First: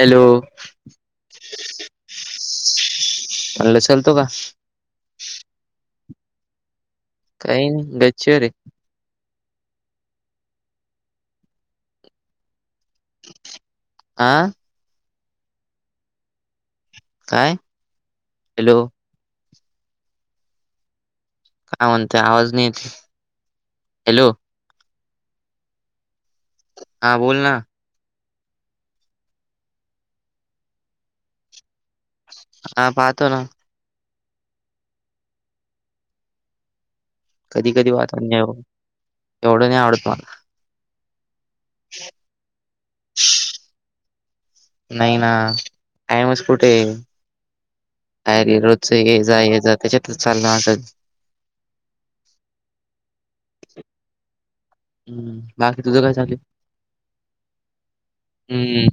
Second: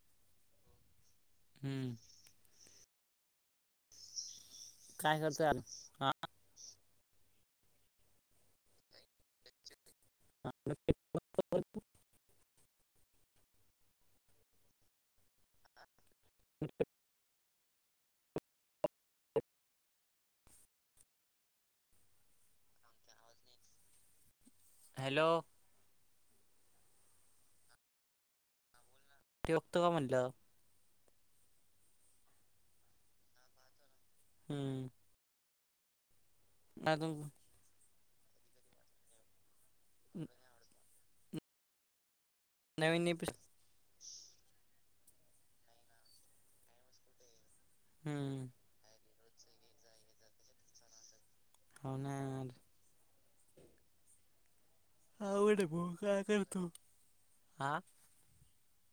Hello हम्म मला लतो का काय करत यार हा काही नाही गच्छो रे हा [unintelligible] आ [unintelligible] काय? हॅलो! काय म्हणताय? आवाज नाही येत, हॅलो! हॅलो! हा बोल ना. ठेवतो का म्हणलं? हा पाहतो ना. हम्म [unintelligible] कधी कधी पाहतो, एवढं नाही आवडत मला. [inaudible] नवीन एपिस् नाही ना, टायमच कुठे? काय हम्म वेगळं च ये जा ये जा, त्याच्यात चालल असच हो ना यार. हम्म, आवड बाकी भो तुझं काय चाललंय? करतो हा हम्म,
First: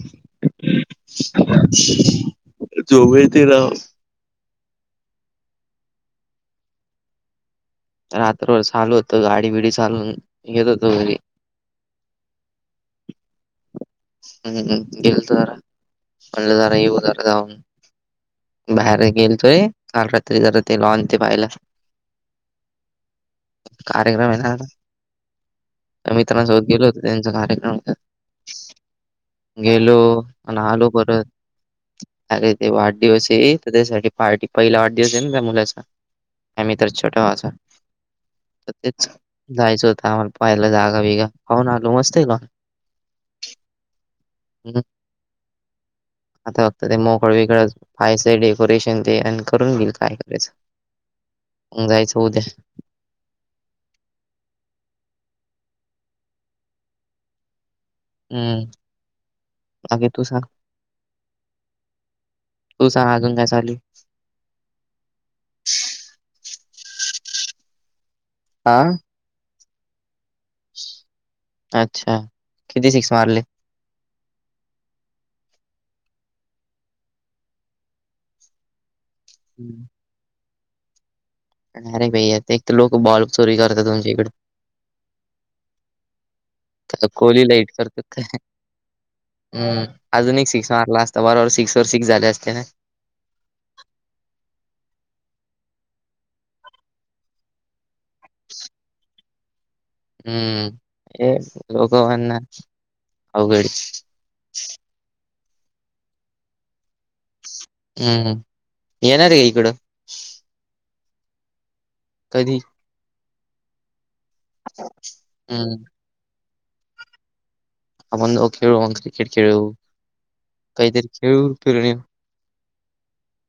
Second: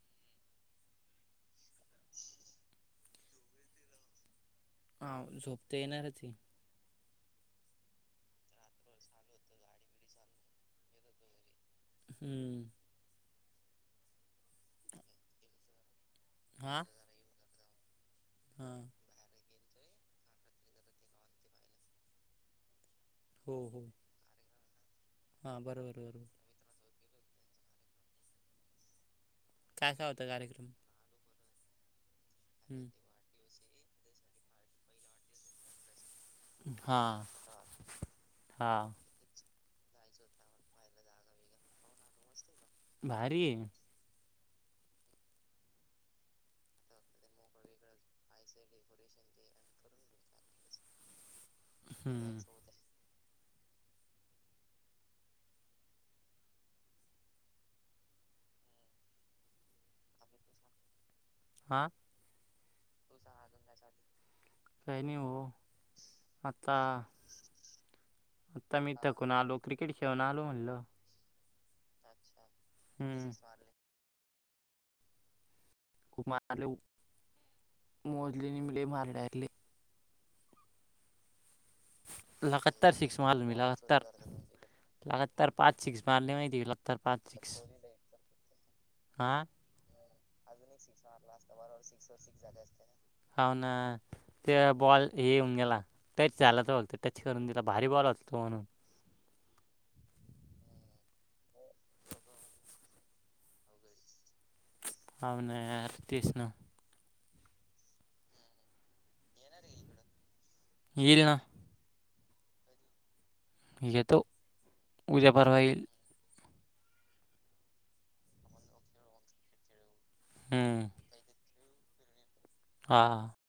झोप येती राव. हा झोप तर येणारच आहे. रात्रभर चालू होत गाडी बिडी चालून, येत होतो घरी. हम्म हम्म गेलतो जरा, म्हणलं जरा हा येऊ जरा जाऊन. हा बाहेर गेलतोय काल रात्री जरा ते लॉन ते बायला हो हो कार्यक्रम आहे ना, हा बरोबर त्या बरोबर मित्रांसोबत गेलो होतो त्यांचा कार्यक्रम होता. काय गेलो काय होता आणि कार्यक्रम आलो परत, अरे ते हम्म वाढदिवस आहे. तर त्यासाठी पार्टी, पहिला वाढदिवस आहे ना त्या मुलाचा. माझ्या हा मित्राच्या छोट्या भावाचा, हा तर तेच जायचं होतं आम्हाला पाहायला जागा बिगा, खाऊन आलो मस्त आहे लॉन. भारीए. हम्म, आता फक्त ते मोकळं विकळं पहायचं डेकोरेशन ते आणि करून घेईल काय करायचं, अन जायचं हम्म उद्या. हम्म, बाकी तू सांग. हा तू सांग अजून काय चालू आहे? काही नाही ओ, आता आता मी हा कून आलो क्रिकेट खेळून आलो म्हणलं, अच्छा किती सिक्स हम्म. मारले? खूप मारल ओ मोजलीनी लय मारलय. हम्म. अरे भैया एक तर लगातर लोक सिक्स बॉल मारलं चोरी मी, करतात तुमच्या लगातार. इकडे लगातार पाच सिक्स मारले माहितीये का, लगातार पाच सिक लेट करत्यात काय? हम्म, अजून एक सिक्स मारला असता, बरोबर सिक्स वर सिक्स झाले असते ना. हो ना, ते बॉल हे घेऊन गेला, टच झालात बोलतो टच करून दिला, भारी बॉल हो तो आणून. हम्म हे लोग वना अवघड हो ना, तेच ना. हम्म, येणार ये इकडं. येईल ना. कधी? येतो, उद्या परवा हम्म. येईल. आपण जाऊ खेळू मग क्रिकेट खेळू, हम्म काहीतरी खेळू, फिरून ये हा.